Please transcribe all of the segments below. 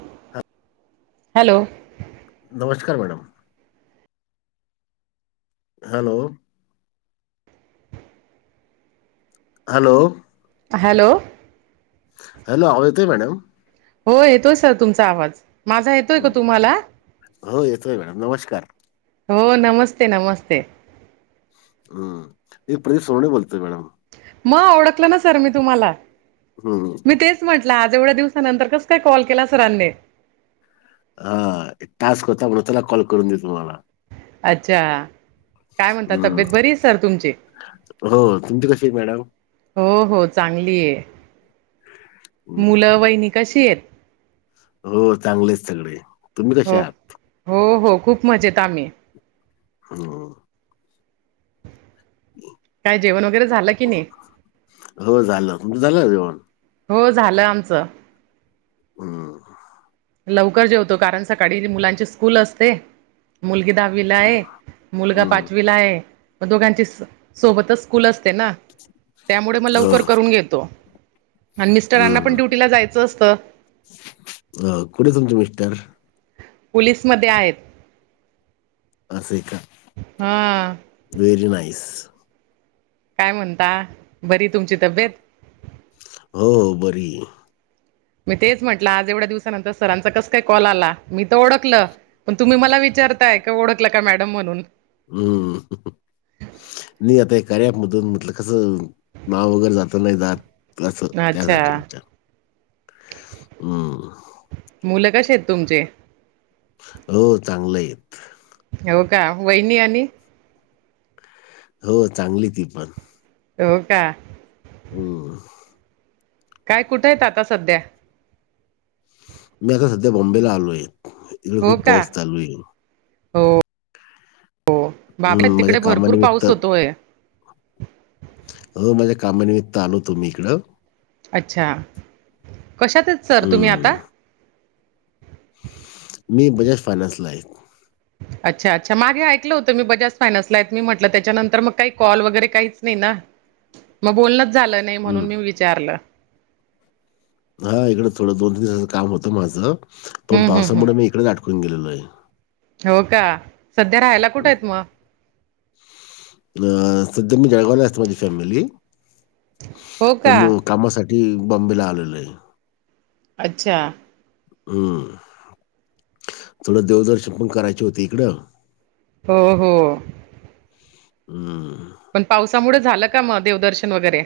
[unintelligible] Hello नमस्कार madam. Hello. Hello. Hello. Hello आवाज येतोय मॅडम? हो येतोय सर तुमचा आवाज माझा येतोय का हं. तुम्हाला? हो येतोय मॅडम नमस्कार. हो नमस्ते नमस्ते हम्म, ते प्रदीप सोवणे बोलतोय मॅडम. मग ओळखलं ना सर मी तुम्हाला. हम्म. मी तेच म्हटलं आज एवढ्या दिवसानंतर कस काय कॉल केला सरांनी. हा टास्क होता म्हणून त्याला कॉल करून देतो मला. अच्छा काय म्हणता, हं. तब्येत बरीये सर तुमची? हो तुमची कशी आहेत मॅडम? हो हो, चांगली आहे. [inaudible] मुलं वहिनी कशी आहेत? हो चांगले आहेत सगळे. तुम्ही कसे हो आहात? हो हो. खूप मजेत आम्ही. हम्म. काय जेवण वगैरे झालं की नाही? हो, झालं. तुमचं झालं का जेवण? हो झालं आमचं. हम्म. लवकर जेवतो कारण सकाळी मुलांची स्कूल असते. मुलगी दहावीला आहे, मुलगा हं. पाचवीला आहे. मग दोघांची सोबतच स्कूल असते ना. त्यामुळे मग हो, लवकर करून घेतो आणि मिस्टरांना पण हं. ड्युटीला जायचं असतं. अ कुठं आहे तुमचे मिस्टर? पोलीसमध्ये आहेत. असंय का? हम्म. Very nice. काय म्हणता बरी तुमची तब्येत? हो बरी आहे. मी तेच म्हटलं आज एवढ्या दिवसानंतर सरांचा कस काय कॉल आला, मी तर ओडखलं पण तुम्ही मला वि विचारताय का ओळखला का मॅडम म्हणून. हम्म. नाही आता हे कार्या ॲपमधून म्हटलं कसं नाव वगैरे जात नाही जात. तसं त्यासाठी अच्छा विचारतो हम्म. मुलं कसे आहेत तुमचे? हो चांगलं आहेत. हो का वहिनी आणि हो चांगली ती पण. हो का? हम्म. काय कुठेत आत्ता सध्या? मी आता सध्या बॉम्बेला आलोय. इकडे खूप का? पाऊस चालू आहे. हो हो. बाबा हम्म, माझ्या तिकडे भरपूर कामानिमित्त पाऊस होतोय. हो माझ्या कामानिमित्त आलो होतो मी इकडं. अच्छा. कशात आहेत सर तुम्ही हम्म. आता? मी बजाज फायनान्सला आहे. अच्छा अच्छा मागे ऐकलं होतं मी बजाज फायनान्सला आहेत मी म्हटलं, त्याच्यानंतर मग काही कॉल वगैरे काहीच नाही ना. मग बोलणच झालं नाही हम्म. म्हणून मी विचारलं. हा इकडं थोडं दोन तीन दिवसाचं काम होतं माझं, पण हम्म हम्म पावसामुळे मी हम्म इकडेच आटकून गेलेलो आहे. हो का सध्या राहायला कुठे आहेत मग? अ सध्या मी जळगावला असते माझी फॅमिली, हो पण का? मी कामासाठी बॉम्बेला आलेलो आहे. अच्छा. हम्म. थोडं देवदर्शन पण करायची होती इकडं. हो हो. हम्म. पण पावसामुळे झालं का मग देवदर्शन वगैरे.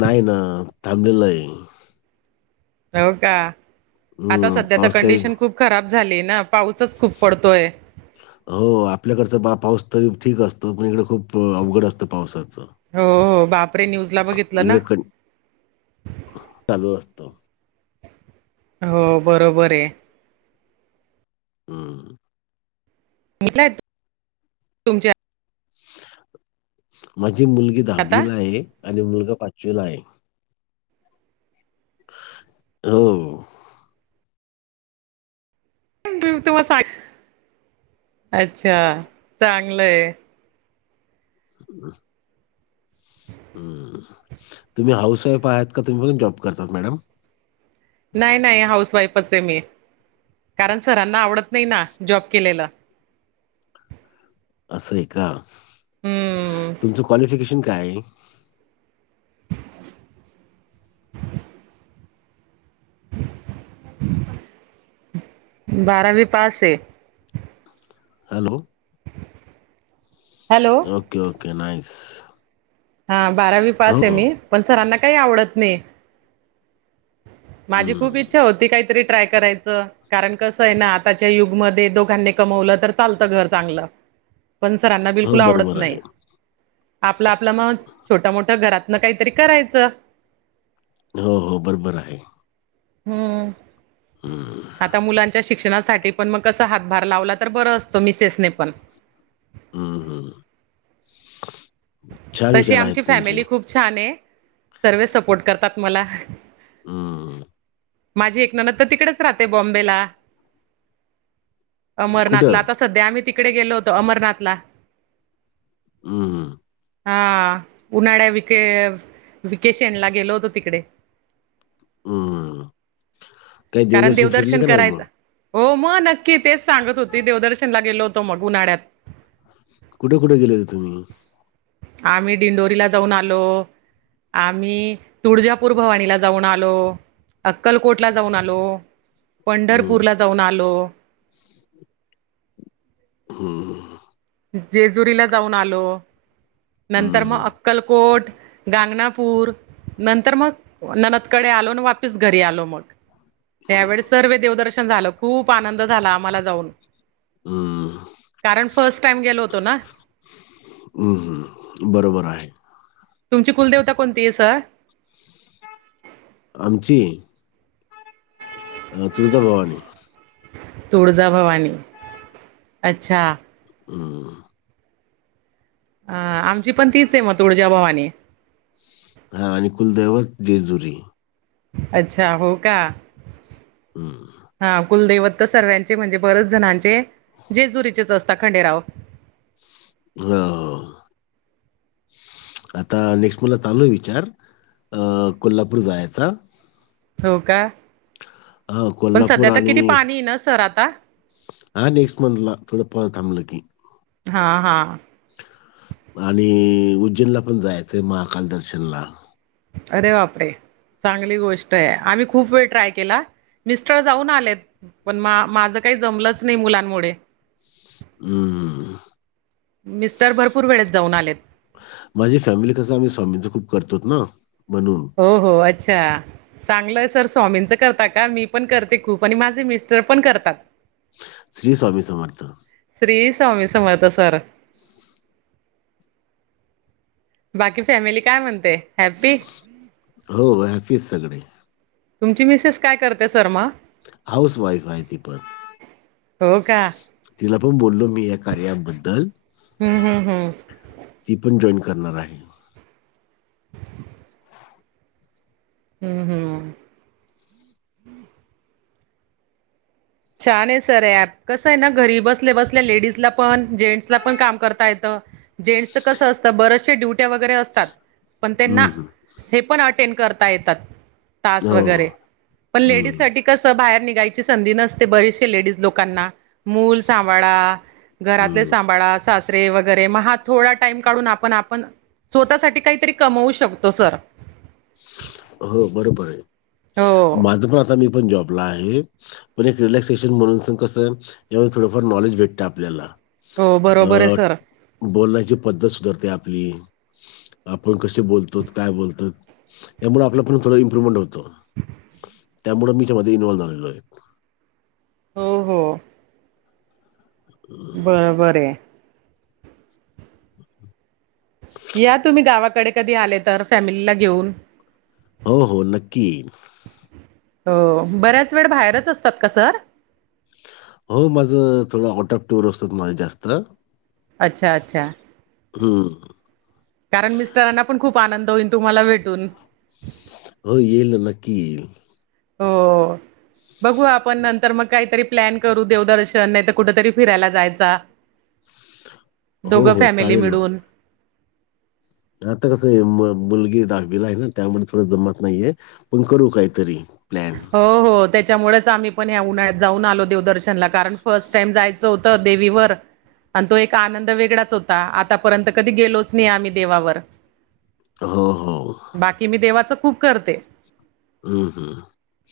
नाही ना. थांबेल हाय. हो का? आता हम्म सध्या तर पाऊस काही कंडिशन खूप खराब झालीये ना पाऊसच खूप पडतोय. हो आपल्याकडचं बा पाऊस तरी ठीक असतं, पण इकडे खूप अवघड असतं पावसाचं. हो हो बापरे न्यूजला बघितलं इकडे ना. कण चालू असतो. हो बरोबर आहे. हम्म. [unintelligible] तुमच्या माझी मुलगी आता दहावीला आहे आणि मुलगा पाचवीला आहे. हो. [unintelligible] अच्छा चांगलय. [unintelligible] हम्म. तुम्ही हाऊस वाईफ आहात का, तुम्ही पण जॉब करतात मॅडम? नाही नाही हाऊस वाईफच आहे मी, कारण सरांना आवडत नाही ना जॉब केलेलं. असं आहे का, हम्म तुमचं क्वालिफिकेशन काय आहे? बारावी पास आहे. Hello. Hello. Okay okay nice. हा बारावी हो पास आहे हो मी, पण सरांना काही आवडत नाही. माझी खूप हम्म. इच्छा होती काहीतरी ट्राय करायचं. कारण कसं आहे ना आताच्या युगमध्ये दोघांनी कमवलं तर चालतं घर चांगलं. पण सरांना हो बिलकुल आवडत बरोबर नाही. आहे आपला आपलं मग छोटं मोठं घरातनं काहीतरी करायचं. हो हो बरोबर आहे. हम्म. हम्म. आता मुलांच्या शिक्षणासाठी पण मग कस हातभार लावला, तर बरं असतं मिसेसनी पण. हम्म हम्म. तशी आमची फॅमिली खूप छान आहे. सर्व सपोर्ट करतात मला. हम्म. माझी एक नणंद तर तिकडेच राहते बॉम्बेला अमरनाथला. कुठं? आता सध्या आम्ही तिकडे गेलो होतो अमरनाथला. हम्म हम्म. हा उन्हाळ्या विके-विकेशनला गेलो होतो तिकडे. हम्म. काही कारण देवदर्शन फिरले का नाही करायचं मग? हो मग नक्की तेच सांगत होती देवदर्शनला गेलो होतो मग उन्हाळ्यात. कुठे कुठे गेले होते तुम्ही? आम्ही डिंडोरीला जाऊन आलो. आम्ही तुळजापूर भवानीला जाऊन आलो. अक्कलकोटला जाऊन आलो, हं, पंढरपूरला जाऊन आलो. हम्म हम्म. जेजुरीला जाऊन आलो. नंतर मग हं, अक्कलकोट गानगापूर नंतर मग नणंदकडे आलो आणि वापीस घरी आलो मग. यावेळी सर्व देवदर्शन झालं, खूप आनंद झाला आम्हाला जाऊन. हं, कारण फर्स्ट टाइम गेलो होतो ना. हम्म हम्म. बरोबर आहे. तुमची कुलदेवता कोणती आहे सर? आमची आता तुळजाभवानी. तुळजाभवानी अच्छा. हम्म. अ आमची पण तीच आहे मग तुळजाभवानी. हा आणि कुलदैवत जेजुरी. अच्छा हो का? हं. हा. कुलदैवत सर्व्यांचे म्हणजे बरेच जणांचे जेजुरीचेच असतात खंडेराव. हो. आता नेक्स्ट मंथ चालू आहे विचार अ कोल्हापूर जायचा. हो का? हां, पण कोल्हापूर सध्या तर किती पाणी आहे ना सर आता. हा नेक्स्ट मंथला थोडं पाऊस थांबला की. हा हा. आणि उज्जैनला पण जायचंय महाकाल दर्शनला. अरे बापरे. चांगली गोष्ट आहे. आम्ही खूप वेळ ट्राय केला मिस्टर जाऊन आलेत. पण मा-माझं काही जमलंच नाही मुलांमुळे. हम्म. मिस्टर भरपूर वेळेत जाऊन आलेत. माझी फॅमिली कसं आहे. आम्ही स्वामींच खूप करतोत ना म्हणून. हो हो अच्छा. चांगलंय सर स्वामींचं करता का मी पण करते खूप आणि माझे मिस्टर पण करतात. श्री स्वामी समर्थ. श्री स्वामी समर्थ सर. बाकी फॅमिली काय म्हणते हॅप्पी? हो [unintelligible] सगळे. तुमची मिसेस काय करते सर मग? हाऊस वाईफ आहे ती पण. हो का? तिला पण बोललो मी या कार्याबद्दल. हं, हं, हं, मी पण जॉईन करणार आहे. हम्म हम्म. छान आहे सर हे ॲप. कसं आहे ना घरी बसले बसल्या लेडीजला पण, जेंट्सला पण काम करता येतं. जेंट्सच कसं असतं बरेचसे ड्युट्या वगैरे असतात, पण त्यांना हं, हं. हे पण अटेंड करता येतात तास हो, हो. वगैरे, पण हं, लेडीजसाठी कसं बाहेर निघायची संधी नसते, बरीेचसे लेडीज लोकांना मूल सांभाळा. घरातले हं. सांभाळा सास ते वगैरे मग हा थोडा टाईम काढून आपण आपण स्वतः काहीतरी कमवू शकतो सर. हो बरोबर आहे, हो, माझपण आता मी पण जॉबला आहे. पण एक रिलॅक्सेशन म्हणून कसं, ज्यावेळेस थोडंफार नॉलेज भेटतय आपल्याला. हो अ, बरोबर आहे सर. बोलण्याची पद्धत सुधारते आपली आपण कसे बोलतो काय बोलतो. त्यामुळे आपला पण थोडं इम्प्रुव्हमेंट होतो. त्यामुळे मी त्यामध्ये एन्व्हॉल झालेलो आहे. हो हो. हं. बरोबर आहे. या तुम्ही गावाकडे कधी आलेतर फॅमिलीला घेऊन. हो हो नक्की येईल. हो बऱ्याच वेळ बाहेरचं असतात का सर? हो माझ थोडं आउट ऑफ टूर असतात माझं जास्त. अच्छा अच्छा हं कारण मिस्टरांना पण खूप आनंद होईल तुम्हाला भेटून. हो येईल ना नक्की येईल. हो बघू आपण नंतर मग काहीतरी. प्लॅन करू देवदर्शन, नाहीतर कुठ तरी फिरायला जायचा. हो, दोघं हो. फॅमिली चालेल ना. मिळून आता कसं आहे मुलगी दहावीला आहे ना त्यामुळे थोड जमत नाहीये. आपण करू काहीतरी प्लॅन. हो हो त्याच्यामुळेच आम्ही पण ह्या उन्हाळ्यात जाऊन आलो देवदर्शनला कारण फर्स्ट टाइम जायचं होतं देवीवर. आणि तो एक आनंद वेगळाच होता, आतापर्यंत कधी गेलोच नाही आम्ही देवावर. हो हो. बाकी मी देवाचं खुप करते. हम्म हम्म.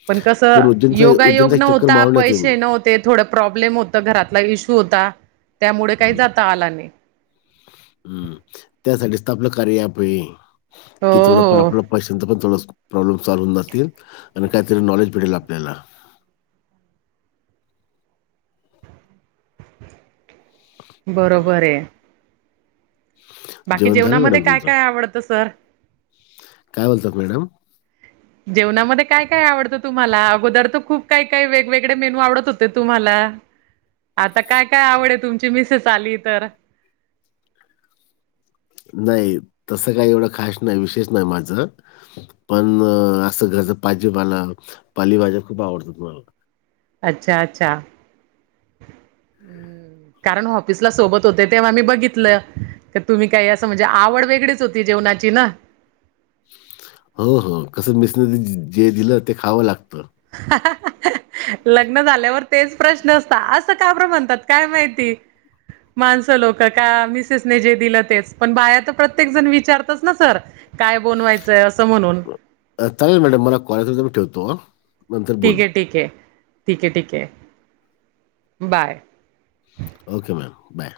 पण कसं योगायोग चक्कर नव्हता, मारून या तुम्ही. पैसे नव्ह ते थोडं प्रॉब्लेम होतं, घरातला इशू होता. त्यामुडे काही जाता आला नाही. हम्म त्यासाठीच तर आपलं कार्यव्याप आहे हो कि थोडंफार हो आपलं. पैशांचे पण थोड प्रॉब्लेम सॉल्व होऊन जातील आणि काहीतरी नॉलेज भेटेल आपल्याला. बरोबर हे. बाकी जेवण झालं जेवणामध्ये मॅडम काय तुमचं? काय आवडतं सर? काय बोलतात मॅडम? जेवणामध्ये काय काय आवडत तुम्हाला? अगोदर तर खूप काय काय वेगवेगळे मेनू आवडत होते तुम्हाला. आता काय काय आवड आहे तुमची मिसेस आली तर. नाही तसं काही एवढं खास नाही विशेष नाही माझ. पण असं घरच भाजीपाला पालीभज्या खूप आवडतात मला. अच्छा अच्छा. [inaudible] हम्म. कारण ऑफिसला सोबत होते तेव्हा मी बघितलं. तर तुम्ही काही असं म्हणजे आवड वेगळीच होती जेवणाची ना. हो हो कस मिसेसने जे दिलं ते खावं लागत. लग्न झाल्यावर तेच प्रश्न असतात. असे काबरे म्हणतात काय माहिती. माणसं लोक का मिसेसने जे दिलं तेच पण बाहेर तर प्रत्येक जण विचारतच ना सर. काय बनवायचंय असं म्हणून. आ चालेल मॅडम, मला [unintelligible] मी ठेवतो हा. ठीक आहे ठीक आहे ठीक आहे ठीक आहे बाय. Okay ma'am bye.